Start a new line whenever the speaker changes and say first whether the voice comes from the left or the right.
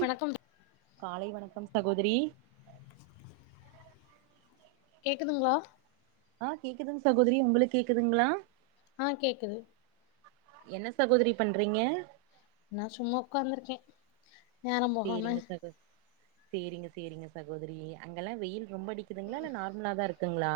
left: வணக்கம்
right: காலை வணக்கம் ச கோதரி
left: கேக்குதுங்ளா?
right: ஆ கேக்குதுங் சகோதரி உங்களுக் கேக்துங்ளா?
left: ஆ கேக்குது
right: என்ன சகோதரி பண்றீங்க?
left: நா சும்மா உக்காந்துர்கே நேரம் போகாம
right: சேரிங்க சகோ சேரிங்க சேரிங்க சகோதரி அங்கல்லா வெயில் ரொம்ப அடிக்குதுங்ளா இல்ல நார்மலா தா இருக் ங்களா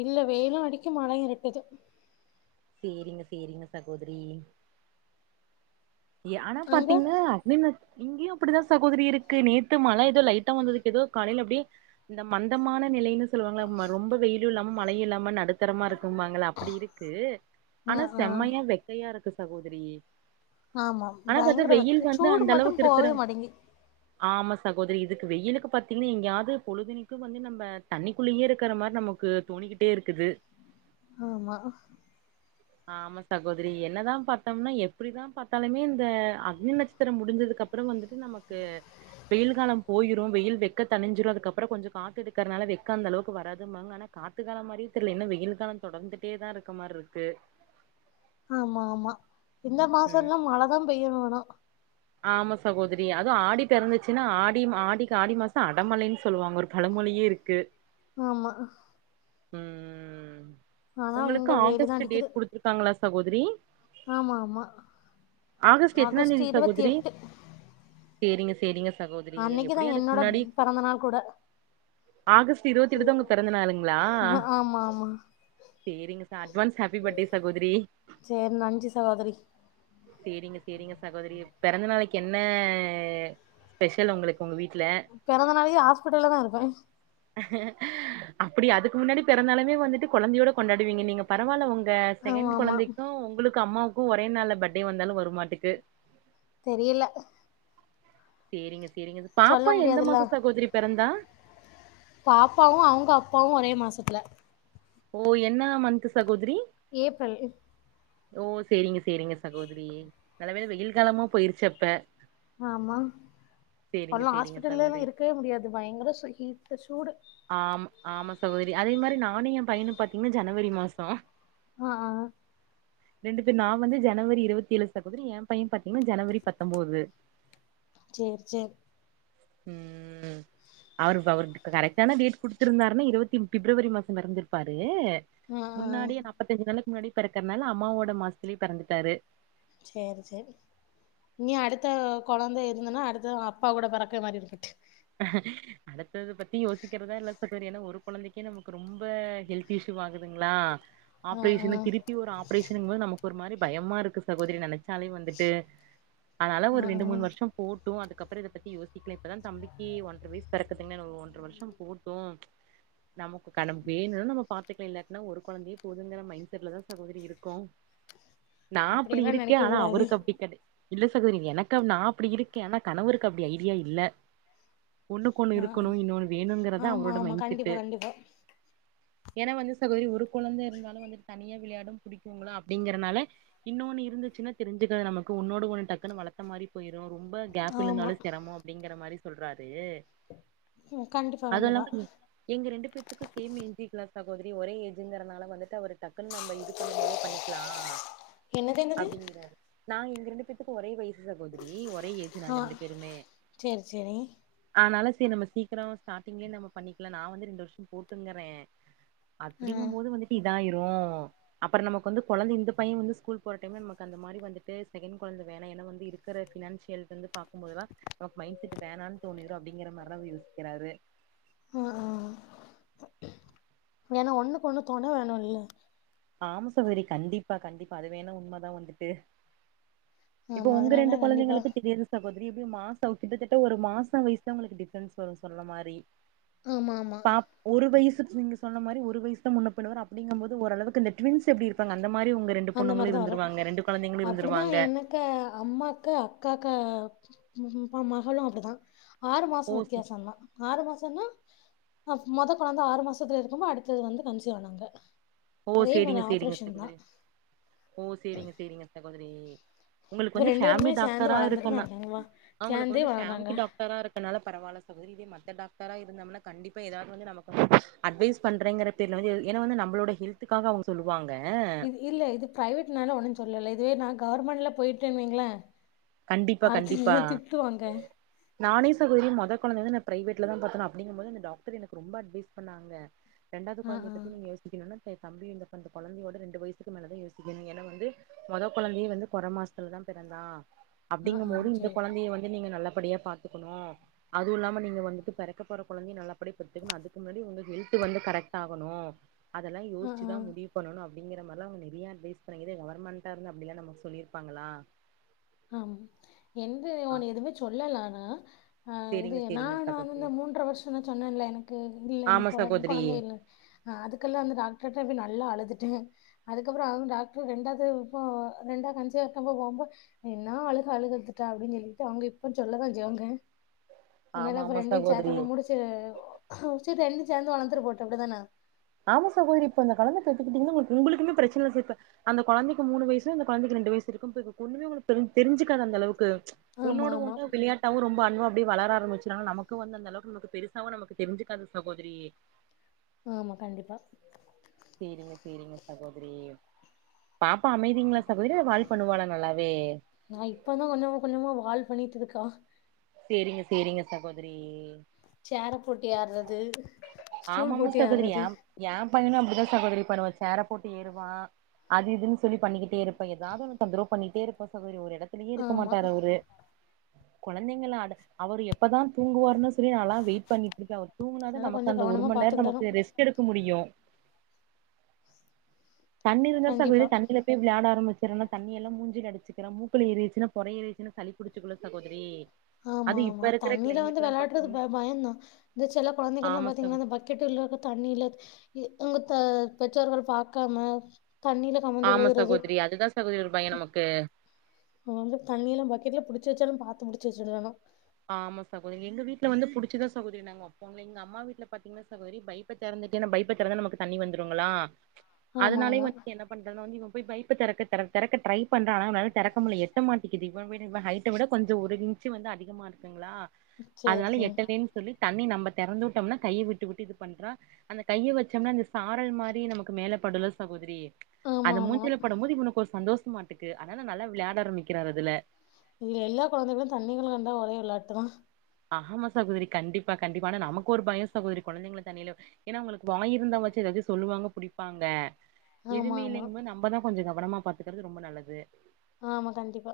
left: இல்ல வெயிலு அடிக்கு மழையி இருட்டுது
right: சேரிங்க சேரிங்க சகோதரி யானா
left: அங்க
right: பாத்தீங்னா அப்டேமிஸ் இங்கியு அப்டிதா சகோதரி இருக்கு நேத் மல ஏதோ லைட்டா வந்ததுக்கேதோ காலையல அப்டிய இந்த மந்தமான நிலையினு சொல்வாங்களம்மா ரொம்ப வெயிலுல்லாம மழையில்லாம நடு த்திரமா இருக்கும்பாங்கள அப்டியிருக்கு
left: ஆ
right: ஆனா
left: ஆ
right: செம்மையா வெக்கையா இருக்கு சகோதிரீய
left: ஆமாம் பயங்கர வெக்க சூடு மட்டு
right: அளவுக்கு இருக்கிற
left: போவே மாட்டேங்கிது
right: ஆமா சகோதரி இதுக்கு வெயிலுக்கு பாத்தீங்னா எங்கயாவது பொழுதண்ணிக்கு வந்து நம்ம தண்ணிக்குள்ளயே இருக்கற மாரி நமக்கு தோணிகிட்டே இருக்குது
left: ஆமா
right: ஆமா சகோதிரி என்னதா பாத்தோம்னா எப்டிதா பாத் இருந்தாலுமே இந்த அக்னி நட்சத்திர முடிஞ்சதுக் அப்ற வந்து நமக்கு வெயில் காலம் போயிரு வெயில் வெக்க தனிஞ்சிறு அதுக்கப்ற கொஞ்ச காத்து எடுக்கர்துனால வெக்க அந்த அளவுகு வராதும்பாங்க ஆனா காத்து காலம் மாரியே தெர்லயே இன்னு வெயில் கால தொடந்துட்டே தா இருக்கமாரிர்க்கு
left: ஆமா ஆமா இந்த
right: ம்
left: மாசல்லா மல ககம் பெய்ய வேணா
right: ஆமா சகோதரி அதுவு ஆடி பெறந்துச்சுனா ஆடிம் ஆடிகு ஆடி மாச அடமலைனு சொல்வாங்க ஒரு பழமொழியே இருக்கு
left: ஆமா
right: ம்
left: ஆனா இங்க
right: உங்களுக்கு
left: வெயிலுதா
right: ஆகஸ்ட்
left: அடிக்குது
right: டேட் குடுத்துருக்காங்களா சகோதிரி
left: ஆமா ஆமா
right: எத்தனா
left: ஆகஸ்ட்
right: தேதி
left: இருவத்
right: சகோதரி
left: எட்டு
right: சேரிங்க சேரிங்க சகோதிரி
left: அன்னைக்குதா
right: எப்டியு அதுக்கு
left: என்னோட
right: முன்னாடி
left: பிறந்த நாள் கூட
right: ஆகஸ்ட் இருவத்தி எட்டு தா உங்க பொறந்த நாளுங்களா
left: ஆ, ஆமா ஆமா
right: சேரிங்க அட்வான்ஸ் ஹேப்பி பட்டே சகோதிரி
left: செரி நன்றி சகோதிரி
right: செரிங்க செரிங்க சகோதிரி பிறந்த நாளைக்கு என்ன ஸ்பெஷல் உங்களுக்கு உங்க வீட்
left: பெறந்த நாள்லயெ ஹாஸ்பிட்டல்ல தா இருப்பே
right: அப்புடி அதுக்கு முன்னாடி பெறந்த நாளவே வந்துட்டு கொழந்தையோட கொண்டாடுவீங்க நீங்க பரவால்ல ஒங் க
left: ஆமா
right: செகன்ட்
left: ஆமா
right: கொழந்தைக்கு உங்களுக் கு அம்மாவுக்கு ஒரே நாள பர்த்டே வந்தாலு வருமாட்டுக்கு
left: தெரியல
right: சேரிங்க சேரிங்க
left: சொல்ல
right: பாப்பா எந்த
left: முடியாதுல்ல
right: மாசொ சகோதரி பெறந்தா
left: பாப்பாவு அவங்க அப்பாவு ஒரே மாசத்துல
right: ஓ என்னா மன்த்து சகோதரி
left: ஏப்ரல்
right: ஓ சேரிங்க சேரிங்க சகோதரி நல்ல வேல வெயில் காலமா போயிருச்சு அப்ப
left: ஆமா
right: சேரிங்க
left: அல்லா
right: சேரிங்க
left: ஹாஸ்பிட்டல்லலா
right: சகோதரி
left: இருக்கவே முடியாது பயங்கர ஹீட்டு சூடு
right: ஆமா ஆமா சகோதரி அதே மாரி நானு எ பையனு பாத்தீங்னா ஜனவரி மாசொ
left: அ அ ஆ
right: ரெண்டு பேர் நா வந்து ஜனவரி இருவத்தேழு சகோதரி எ பைய பாத்தீங்கனா ஜனவரி பத்தொம்போது
left: சேர் சேரி
right: ம் அவரு அவருக்கு கரெக்டான டேட்டு குடுத்துருந்தாருன்னா இருவத்தி பிப்ரவரி மாச பெறந்திருப்பாரு
left: ஆ ஆ
right: முன்னாடியே நாப்பத்தஞ்சு நாள்ல முன்னாடி பெறக்குறனால அம்மாவோட மாசத்துலே பெறந்துட்டாரு
left: சேரி சேரி இனி அடுத்த கொழந்த இருந்தன்னா அடுத்த அப்பா கூட பெறக்க மாரி இருக்கட்டு
right: அடுத்தத பத்தி யோசிக்கிறதா இல்ல சகோதரி ஏனா ஒரு கொழந்தைக்கே நமக்கு ரொம்ப ஹெல்த் இஷ்யூவாகுதுங்ளா
left: ஆ ஆ
right: ஆப்ரேஷனு திருப்பி ஒரு ஆப்ரேஷனுங்கும்பொது நம ஒரு மாரி பயமாருக்கு சகோதரி நெனை ச்சாலே வந்துட்டு அதனால ஒரு
left: ஆ
right: ரெண்டு
left: ஆ
right: மூணு வருஷொ போ ட்டு அதுக்கப்ற இத பத்தி யோசிக்லா இப்பதா தம்பி க்கி ஒன்ற வயசு பெறக்கதுங்க இன்னு ஒரு ஒன்ற வருஷ போட்டு நமக்கு கன வேணுனா நம்ம பாத்துக்லா இல்லாட்னா ஒரு கொழந்தையே போதுங்குற மைன்ட்செட்ல தா சகோதரி இருக்கோ நா அப்படி
left: அப்டியெல்லா
right: இருக்கே
left: நெனைக்க
right: ஆனா
left: கூடாது
right: அவருக்கு அப்டி கெடை இல்ல சகோதரி எனக்கு நா அப்பிடி இருக்கே ஆனா கணவருக்கு அப்பிடி ஐடியா இல்ல ஒன்னுக்கொன்னு
left: ஆ ஆ.
right: இருக்கணு இன்னொன்னு வேணுங்கிறதா
left: ஆமா
right: அவரோட
left: ஆமா
right: மைண்ட்
left: கண்டிப்பா
right: செட்டு
left: கண்டிப்பா
right: ஏனா வந்து சகோதரி ஒரு கொழந்த இருந்தாலு வந்து தனியா வெளையாடு புடிக்குங்களா அப்டிங்கிறனால இன்னொன்னு இருந்துச்சுனா தெரிஞ்சுக்காது நமக்கு ஒன்னோட ஒன்னு டக்குனு வளத்த மாரி போயி ரு ரொம்ப கேப்
left: ஆமா
right: விழுந்தாலு செரமொ அப்டிங்கிற மாரி சொல்றா ரு
left: ம் கண்டிப்பா
right: அது
left: கண்டிப்பா
right: இல்லாம எங்க ரெண்டு பேத்துக்கு சேம் ஏஜுங்களா சகோதரி ஒரே ஏஜுங்கறனால வந்துட்டு அவரு டக்குன்னு நம்ம இது பண்ணும் போதே பண்ணிக்லா
left: என்னது என்னது
right: அப்டிங்கிறாரு நான் எங்க ரெண்டு பேத்துக்கு ஒரே வயசு சகோதரி ஒரே ஏஜு
left: ஆ
right: நாங்க ரெண்டு பேருமே
left: சேரி சேரி
right: அதனால சேரி நம்ம சீக்கிரோ ஸ்டார்டிங்லயே நம்ம பண்ணிக்கலா நா வந்து ரெண்டு வருஷோ போட்டுங்கறே
left: ஆ
right: அப்டிங்கும் போது வந்துட்டு இ தாயிரு அப்புற நமக்கு வந்து கொழந்த இந்த பைய வந்து ஸ்கூல் போற டைம்ல நமக்கு அந்த மாரி வந்துட்டு செகண்ட் கொழந்த வேணா ஏன்னா வந்து இருக்குற ஃபினான்சியல்க்கு வந்து பாக்கும் போதெல்லா நமக்கு மைண்ட் செட் வேணான் தோணிரு அப்டிங்கிற மாரிதா அவரு யோசிக்கிறாரு
left: ஆ ஆ ஏன்னா ஒண்ணுக்கு ஒண்ணு தொண வேணு இல்ல
right: ஆமா சகோதரி கண்டிப்பா கண்டிப்பா அது வேண்ணா உண்மதா வந்துட்டு இப்ப
left: ஆமா
right: உங்க ரெண்டு
left: அதனால கண்டிப்பா
right: கொழந்தைகளுக்கு திடீர்னு ச சகோதரி எப்டியு மாசோ கிட்டத்தட்ட ஒரு மாசோ வயசுதா உங்களுக்கு டிஃபரன்ஸ் வரு சொன்ன மாரி
left: ஆமா ஆமா
right: பாப் ஒரு வயசு நீங்க சொன்ன மாரி ஒரு வயசுதா முன்ன பின்ன வரு அப்டிங்கம்போது ஓரளவு க்கு இந்த ட்வின்ஸ் எப்டி இருப்பாங்க அந்
left: அந்த மாரிதா வரும்
right: கொழந்தைங்களு
left: அப்பிடிதா
right: இருந்துருவாங்க
left: எனக்கு அம்மாக்கு அக்காக்கா ம் ஹும் ஆ மகளு அப்டிதா ஆறு மாசோ
right: ஓ
left: வித்தியாசந்தா ஆறு மாசன்னா ஆ மொத குழந்த ஆறு மாசத்துல இருக்கும்போ அடுத்தது வந்து கன்சிவ் ஆனாங்க
right: ஓ
left: அதே மாரி
right: சேரிங்க சேரிங்க
left: ஆப்ரேஷன் தா
right: சகோதரி ஓ சேரிங்க சேரிங்க ச கோதரி உங்களுக்கு
left: இப்ப
right: வந்து
left: ரெண்டு பேருமே
right: ஃபேமிலி
left: சேந்து
right: டாக்டரா
left: வளந்துட்டு தா
right: இருக்கன்னா
left: இருக்காங்க வா
right: அவங்களுக்கு
left: சேந்தே
right: வந்து
left: வளர்றாங்க
right: ஃபேமிலி டாக்டரா இருக்கனால பரவால்ல சகோதரி இதே மத்த டாக்டரா இருந்தம்னா கண்டிப்பா எதாவது வந்து நமக்கு வந்து அட்வைஸ் பண்றேங்கற பேர்ல வந்து எது ஏன்னா வந்து நம்பளோட ஹெல் த்துக்காக அவங்க சொல்லுவாங்
left: இது இல்ல இது பிரைவேட்னால ஒன்னுஞ் சொல்லல இ துவே நா கவர்மெண்ட்ல போயிட்டேன் வைங்களே
right: கண்டிப்பா கண்டிப்பா
left: அடுத்து திட்டுவாங்க.
right: நானே சகோதரி மொத கொழந்த வந்து நா பிரைவேட்லதா பாத்தேன்னு அப்டிங்கும்போது அந்த டாக்டர் எனக்கு ரொம்ப அட்வைஸ் பண்ணாங்க ரெண்டாவது
left: ஆ,
right: கொழந்தய
left: ஆ,
right: பத்தி நீங்க யோசிக்கணுன்னா இப்ப தம்பி இந்த இப்ப இந்த கொழந்தையோட ரெண்டு வயசுக்கு மேலதா யோசிக்கணு ஏன்னா வந்து மொத கொழந்தையே வந்து கொற மாசத்துலதா பெறந்தா
left: ஆ, ஆ,
right: அப்டிங்கும்போது இந்த
left: சரி.
right: கொழந்தைய வந்து நீங்க நல்ல படியா பாத்துக்கணு அதுவு இல்லாம நீங்க வந்துட்டு பெறக்க போற கொழந்தைய நல்லபடியா பெத்துக்கணு அதுக்கு முன்னாடி உங்க ஹெல்த்து வந்து கரெக்ட் ஆகணு அதெல்லா
left: ஆ, ஆ,
right: யோசிச்சுதா முடிவு பண்ணணு அப் டிங்கிற மாரிலா அவங்க நெறயா அட்வைஸ் பண்ணாங்க இதே கவர்மெண்டா இருந்தா அப்டில்லா நமக்கு சொல்லிருப்பாங்களா
left: ம் என்து
right: ஆ
left: ஆனா எதுமே சொல்லல ஆனா ஆ ஆ இது
right: சேரிங்க
left: நா
right: சேரிங்க
left: நா வந்து
right: சகோதரி
left: இந்த மூன்ற வர்ஷந்தா சொன்னேன்ல எனக்கு இல்லனு
right: ஆமா
left: கொழந்
right: சகோதரி
left: கொழந்த இல்ல அதுக்கெல்லா வந்து டாக்டர்கிட்ட போய் நல்லா அழுது ட்டே அதுக்கப்புறோ அவுங் டாக்ட்ரு ரெண்டாவது போ ரெண்டாவது கன்சீவ் ஆயிருக்கும்போ போம்போ என்ன அழுக அழுது எடுத்துட்டா அப்டின்னு சொல்லிட்டு அவங்க இப்ப சொல்லதா செய்வாங்க அதனால
right: ஆமா
left: அப்ப
right: ஆமா
left: ரெண்டயு
right: சகோதரி
left: சேத்தப்ப முடிச்சு ஆ சேரி ரெண்டு சேந்து வளந்துட்டு போகுட்டு அப்டிதான
right: ஆமா சகோதரி இப்ப அந்த கொழந்த பெத்துக்கிட்டீங்கன்னா உங்களுக் உங்களுக்குமே பிரச்சன இல்ல ச இப்ப அந்த கொழந்தைக்கி மூணு வயசு அந்த கொழந்தைக்கி ரெண்டு வயசு இருக்கும்போது ஒண்ணுமே உங்களுக்கு தெரிஞ் தெரிஞ்சுக்காது அந்தளவுக்கு
left: ஆமா,
right: ஒன்னோட
left: ஆமா.
right: ஒன்னு விளையாட்டாவு ரொம்ப அன்பா அப்டி வளர ஆரம்பிச்சிரனால நமக்கு வந்து அந்த அளவுக்கு நமக்கு பெருசாவு நமக்கு தெரிஞ்சுக்காது சகோதரி
left: ஆமா கண்டிப்பா.
right: சேரிங்க சேரிங்க சகோதரி பாப்பா அமைதிங்களா சகோதரி இல்ல வால் பண்ணுவாளா நல்லாவே
left: நான் இப்ப தான் கொஞ்சம் கொஞ்சமா வால் பண்ணிட்டு இருக்கா
right: சேரிங்க சேரிங்க சகோதரி
left: சேர போட்டு ஏர்றது ஸ்டூல்
right: ஆமாமா
left: போட்டு
right: சகோதரி ஏ
left: ஏர்றது
right: ஏ பையனு அப்டிதா சகோதரி பண்ணுவா சேர போட்டு ஏறுவா அது இதுன்னு சொல்லி பண்ணிக்கிட்டே இருப்பா எதாவது ஒன்னு தொந்தரவு பண்ணிட்டே இருப்பா சகோதரி ஒரு எடத் துலயே இருக்க
left: ஆமா
right: மாட்டாரு அவரு நீங்களு அடு அவரு எ ப்பதா தூங்குவாருன்னு செரி நான்லா வெயிட் பண்ணிட்டு இருக்கே அவர் தூங்குனாதா
left: அதெல்லா
right: நமக்கு
left: கொஞ்சோ
right: அந்த ஒரு
left: கவனமா
right: மணி நேரோ
left: பாத்துக்கிடணு
right: நமக்கு ரெஸ்ட் எடுக்க முடியு தண்ணி இருந்தா
left: கண்டிப்பா
right: சகோதரி தண்ணில போய் விளையாட ஆரம்பிச் சிரான்னா தண்ணி எல்லா மூஞ்சில அடிச்சுக்குறா மூக்குல ஏறிருச்சுனா பொற ஏறிருச்சுனு சளி புடிச்சுக்குல்ல சகோதரி
left: ஆமா
right: அது இப்ப
left: ஆமா
right: இருக்கிற
left: தண்ணில வந்து
right: கிளைமேட்லா
left: வெளையாடறது ப
right: பாத்தீங்கன்னா
left: பயந்தா இந்த செல கொழந்தைகள்லா
right: ஆமா சகோ
left: பாத்தீங்கன்னா இந்த பக்கெட்டுகள்ல இருக்க தண்ணில இ வுங்க த பெற்றோர்கள் பாக்காம தண்ணில கமந்து
right: ஆமா
left: விழுகுறது
right: சகோதரி அதுதா சகோதரி ஒரு பயோ நமக்கு
left: அவ வந்து தண்ணில பக்கெட்ல புடிச்சு வச்சாலு பாத்து முடிச்சு வச்சுறாங்க
right: ஆமா சகோதரி எங்க வீட்ல வந்து புடிச்சுதா சகோதரி நாங்க வப்போ எங்க அம்மா வீட்ல பாத்தீங்கன்னா சகோதரி பைப்ப தெறந்துட்டே அந்த பைப்ப தெறந்தா நமக்கு தண்ணி வந்துருங்களா
left: ஆமா
right: அதனாலயு
left: ஆமா
right: வந்து என்ன பண்றதுன்னா வந்து இவ போய் பைப்ப தெறக்க தெற தெறக்க ட்ரை பண்றா ஆனா அவனால தெறக்க முடில எட்ட மாட்டிங்குது இவன விட இவ ஹைட்ட விட கொஞ்ச ஒரு இன்ச்சு வந்து அதிகமா இரு க்குங்களா
left: சேரி
right: அதனால
left: சேரி
right: எட்டலேன்னு சொல்லி த தண்ணி நம்ப தெறந்து விட்டோம்னா கைய விட்டு விட்டு இது பண்றா அந்த கைய வச்சோம்னா இந்த சாரல் மாரி நமக்கு மேல படுல்ல சகோதரி
left: ஆமா
right: அது
left: ஆமா
right: மூஞ்சில படும்போது இவனுக்கு ஒரு சந்தோச மாட்டுக்கு அதனால நல்லா விளாட ஆரம்பிக்கிறாரு அதுல
left: இது எல்லா கொழந்தைகளு தண்ணிகள கண்டா ஒரே விளாட்டு தா
right: ஆமா சகோதரி கண்டிப்பா கண்டிப்பா ஆனா நமக்கு ஒரு பயோ சகோதரி கொழந்தைங்கள தண்ணில ஏன்னா அவங்களுக்கு வாய் இருந்தாவாச்சு எதாவது சொல்லுவாங்க புடிப்பாங்க
left: ஆமா
right: எதுமே
left: ஆமா
right: இல்லைங்கம்போது நம்மதா கொஞ்சோ கவனமா பாத்துக்குறது ரொம்ப நல்லது
left: ஆமா கண்டிப்பா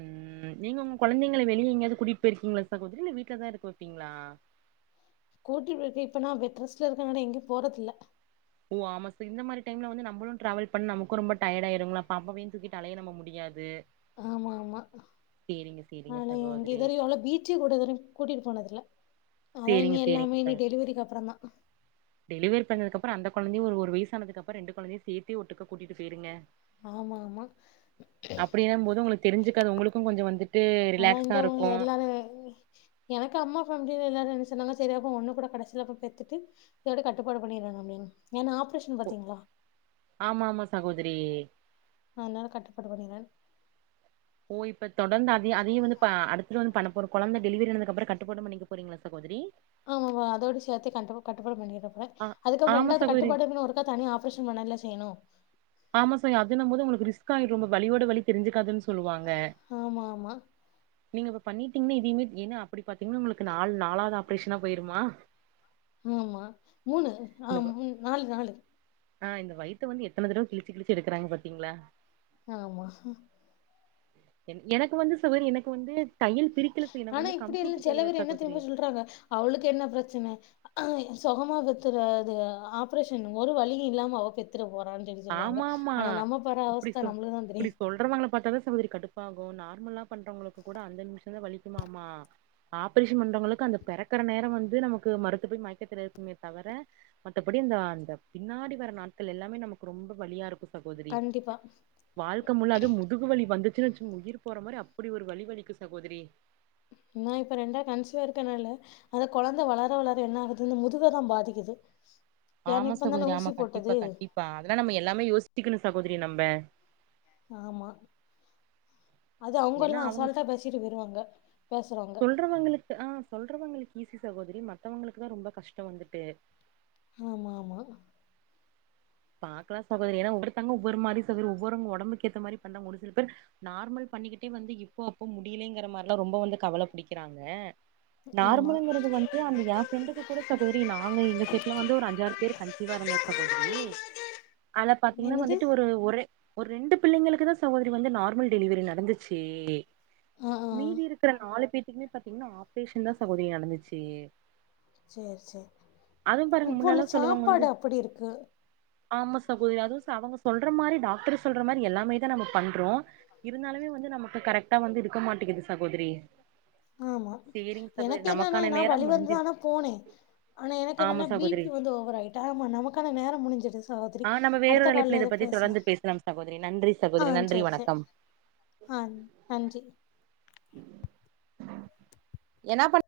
right: ம் நீங்க உங்க கொழந்தைங்கள வெளிய எங்கயாது கூட்டிட்டு போயிருக்கீங்களா சகோதரி இல்ல வீட்லதா இருக்க வப்பீங்களா
left: கூட்டிட் இருக்க இப்ப நா பெட் ரெஸ்ட்ல இருக்கனால எங்கயு போறதுல்ல
right: ஓ ஆமா செரி இந்த மாரி டைம்ல வந்து நம்பளு வந்து ட்ராவல் பண்ண நமக்கு ரொம்ப டயேடு ஆயிருங்ளா பாப்பாவயு தூக்கிட்டு அலைய நம்ம முடியாது
left: ஆமா ஆமா
right: சேரிங்க சேரிங்க
left: ஆனா இங்க
right: சகோதரி
left: இதுவரையு அவள பீச்சுக்கூட இதுவரையு கூட்டிட்டு போனதில்ல அதான் இனி
right: சேரிங்க சேரிங்க
left: எல்லாமே இனி
right: சக
left: டெலிவரிக்கு அப்புறம் தான்.
right: டெலிவரி பண்ணதுக்கப் பற அந்த கொழந்தையு ஒரு ஒரு வயசானதுக்கப்றோ ரெண்டு கொழந்தையு சேத்தி ஒட்டுக்கா கூட்டிட்டு போயிருங்க
left: ஆமா ஆமா
right: அப்டின்னும் போது உங்களுக்கு தெரிஞ்சுக்காது உங்களுக்கு கொஞ்சோ வந்துட்டு
left: ஆ
right: ரிலாக்ஸா
left: இந்த
right: இருக்கு
left: எல்லாரு எனக்கு அம்மா ஃபேமிலில எல்லாரு எ ன்ன சொன்னாங்க சரி அப்ப ஒன்னு கூட கடைசில அப்ப பெத்துட்டு இதோட கட்டுப்பாடு பண்ணிறாங்க அப்டின்னு ஏன்னா ஆப்ரேஷன் பாத்தீங்களா
right: தரி
left: அதனால கட்டுப்பாடு பண்ணிறலான்னு
right: ஓ இப்ப தொடர்ந்து அதையு அதையு வந்து இப்ப அடுத்து வந்து பண்ண போற கொழந்த டெலிவரியானதுக்கப்புறோ கட்டுப்பாடும் பண்ணிக்க போறீங்களா சகோதரி
left: ஆமாப்பா அதோட சேத்தே கண்டிப்பா கட்டுப்பாடு பண்ணிர ப்போற
right: ஆ
left: அதுக்கப்றோ
right: ஆமா
left: ரெண்டாவது
right: சகோதரி
left: கட்டுப்பாடுனா ஒருக்கா தனியா ஆப்ரேஷன் பண்ணல்ல செய்யணு
right: ஆமா சரி அதுன்னும்போது உங்களுக்கு ரிஸ்க் ஆயிரு ரொம்ப வலியோட வலி தெரிஞ்சுக்காதுன்னு சொல்லுவாங்க
left: ஆமா ஆமா
right: நீங்க இப்ப பண்ணிட்டீங்கன்னா இதையுமே ஏன்னா அப்படி பாத்தீங்கன்னா உங்களுக்கு நாலு நாலாவது ஆப்ரேஷனா போயிருமா
left: ஆமா மூணு ஆ
right: இந்த
left: மூ நாலு நாலு
right: ஆ இந்த வயித்து வந்து எத்தன தறவ கிளிச்சி கிளிச்சி எடுக்கறாங்க பாத்தீங்களா
left: ஆமா
right: எனக்கு வந்து சுவர் எனக்கு வந்து தையல் பிரிக்கல சார், எனக்கு
left: ஆனா
right: வந்து
left: இப்படி எல்லாம்
right: கம்ப்யூட்டர்
left: செல
right: தையல
left: பேர் என்ன
right: சகோதரி
left: தெரியுமா சொல்றாங்க அவளுக்கு என்ன பிரச்சனை சுகமா பெத்துற இது ஆப்ரேஷன் ஒரு வழி இல்லாம ஓகே பெத்துரும்
right: ஆமா ஆமா இப்படி
left: அவஸ்த
right: சொ
left: நம்மளுக்கு தான்
right: இப்படி
left: தெரியும்
right: சொல்றவங்கள பார்த்தா தான் சகோதரி கடுப் பாகும் நார்மலா பண்றவங்களுக்கு கூட அந்த நிமிஷம் தான் வலிக்குமமா ஆபரேஷன் பண்றவங்களுக்கு அந்த பிறக்கிற நேரம் வந்து நமக்கு மருத்து போய் மயக்கத்தில் இருக்குமே தவர மத்தபடி அந்த அந்த பின்னாடி வர நாட்கள் எல்லாமே நமக் கு ரொம்ப வழியா இருக்கும் சகோதரி
left: கண்டிப்பா
right: வாழ்க்கை முழு அது முதுகுவலி வந்து சச்சனச்சம் உயிர் போற மாதிரி அப்படி ஒரு வழி வலிக்கும் சகோதரி
left: ஆனா இப்ப ரெண்டா கன்சிவா இருக்கனால அந்த குழந்தை வளர வளர என்ன ஆகுது முதுவைதான் பாதிக்குது ஏன்னா
right: ஆமா
left: இப்ப தானே
right: சகோதரி ஆமா
left: ஊசி
right: கண்டிப்பா
left: போட்டது
right: கண்டிப்பா அதெல்லாம் நம்ம எல்லாமே யோசிக்கனும் சகோதரி நம்ப
left: ஆமா அது அவுங்க
right: ஏன்னா
left: எல்லாம்
right: அவங்க
left: அசால்ட்டா பேசிட்டு வருவாங்க
right: சொல்றவங்களுக்கு ஆ சொல்றவங்களுக் ஈசி சகோதரி மத்தவங்களுக்கு தான் ரொம்ப கஷ்டம் வந்துட்டு
left: ஆமா ஆமா
right: பாக்கலாம் சகோதரி ஏன்னா ஒவ்வருத்தாங்க ஒவ்வொரு மாதிரி உடம்புக்கு ஏற்ற மாதிரி பன்னா ஒரு சில பேர் நார்மல் பண்ணிக்கிட்டே வந்து இப்போ அப்போ முடியலேங்கிற மாதிரில்லாம் ரொம்ப வந்து கவலை புடிக்கிறாங்க
left: ஆமா
right: நார்மலுங்கிறது வந்து அந்த என் ஃப்ரெண்டுக்கு கூட சகோதரி நாங்க எங்க செட்ல வந்து ஒரு அஞ்சாறு பேர் கன்சிவா இருந்தேன் சகோதரி அத பாத்தீங்கன்னா
left: என்னது
right: வந்துட்டு ஒரு ஒரே ஒரு ரெண்டு பிள்ளைங்களுக்கு தான் சகோதரி வந்து நார்மல் டெலிவரி நடந்துச்சு
left: ஆ ஆ
right: மீதி இருக்கிற நாலு பேருக் பின்னே பாத்தீங்கன்னா ஆப்ரேஷன் தான் சகோதரி நடந்துச்சு
left: செரி செரி
right: அதுவு பாருங்க
left: இப்ப உள்ள
right: முன்னெல்லா சொல்லுவாங்க வந்து
left: சாப்பாடு அப்படி இருக்கு
right: ஆமா சகோதரி அதுவும் அவுங்க சொல்ற மாதிரி டாக்டர் சொல்ற மாதிரி எல்லாமே தான் நம்ம பண்றோம் இருந்தாலுமே வந்து நமக்கு கரெக்ட்டா வந்து இருக்க மாட்டேங்குது சகோதரி
left: ஆமா
right: சேரிங் சகோதரி
left: எனக்கு என்னன்னா
right: நமக்கான
left: நான்
right: நேரம்
left: வழி வந்து
right: முடிஞ்சு
left: தான் ஆனா போனேன் ஆனா எனக்கு
right: ஆமா
left: என்னன்னா பி
right: சகோதரி
left: பி வந்து ஓவர் ஆயிட் ஆமா நமக்கான நேரம் முடிஞ்சது
right: ஆ நம்ம வேறொரு அழைப்பல இதை பத்தி தொடர்ந்து பேசலாம் சகோதரி நன்றி
left: ஆ
right: சகோதரி நன்றி
left: சேரி சேரி
right: வணக்கம்
left: ஆ நன்றி
right: என்ன பண்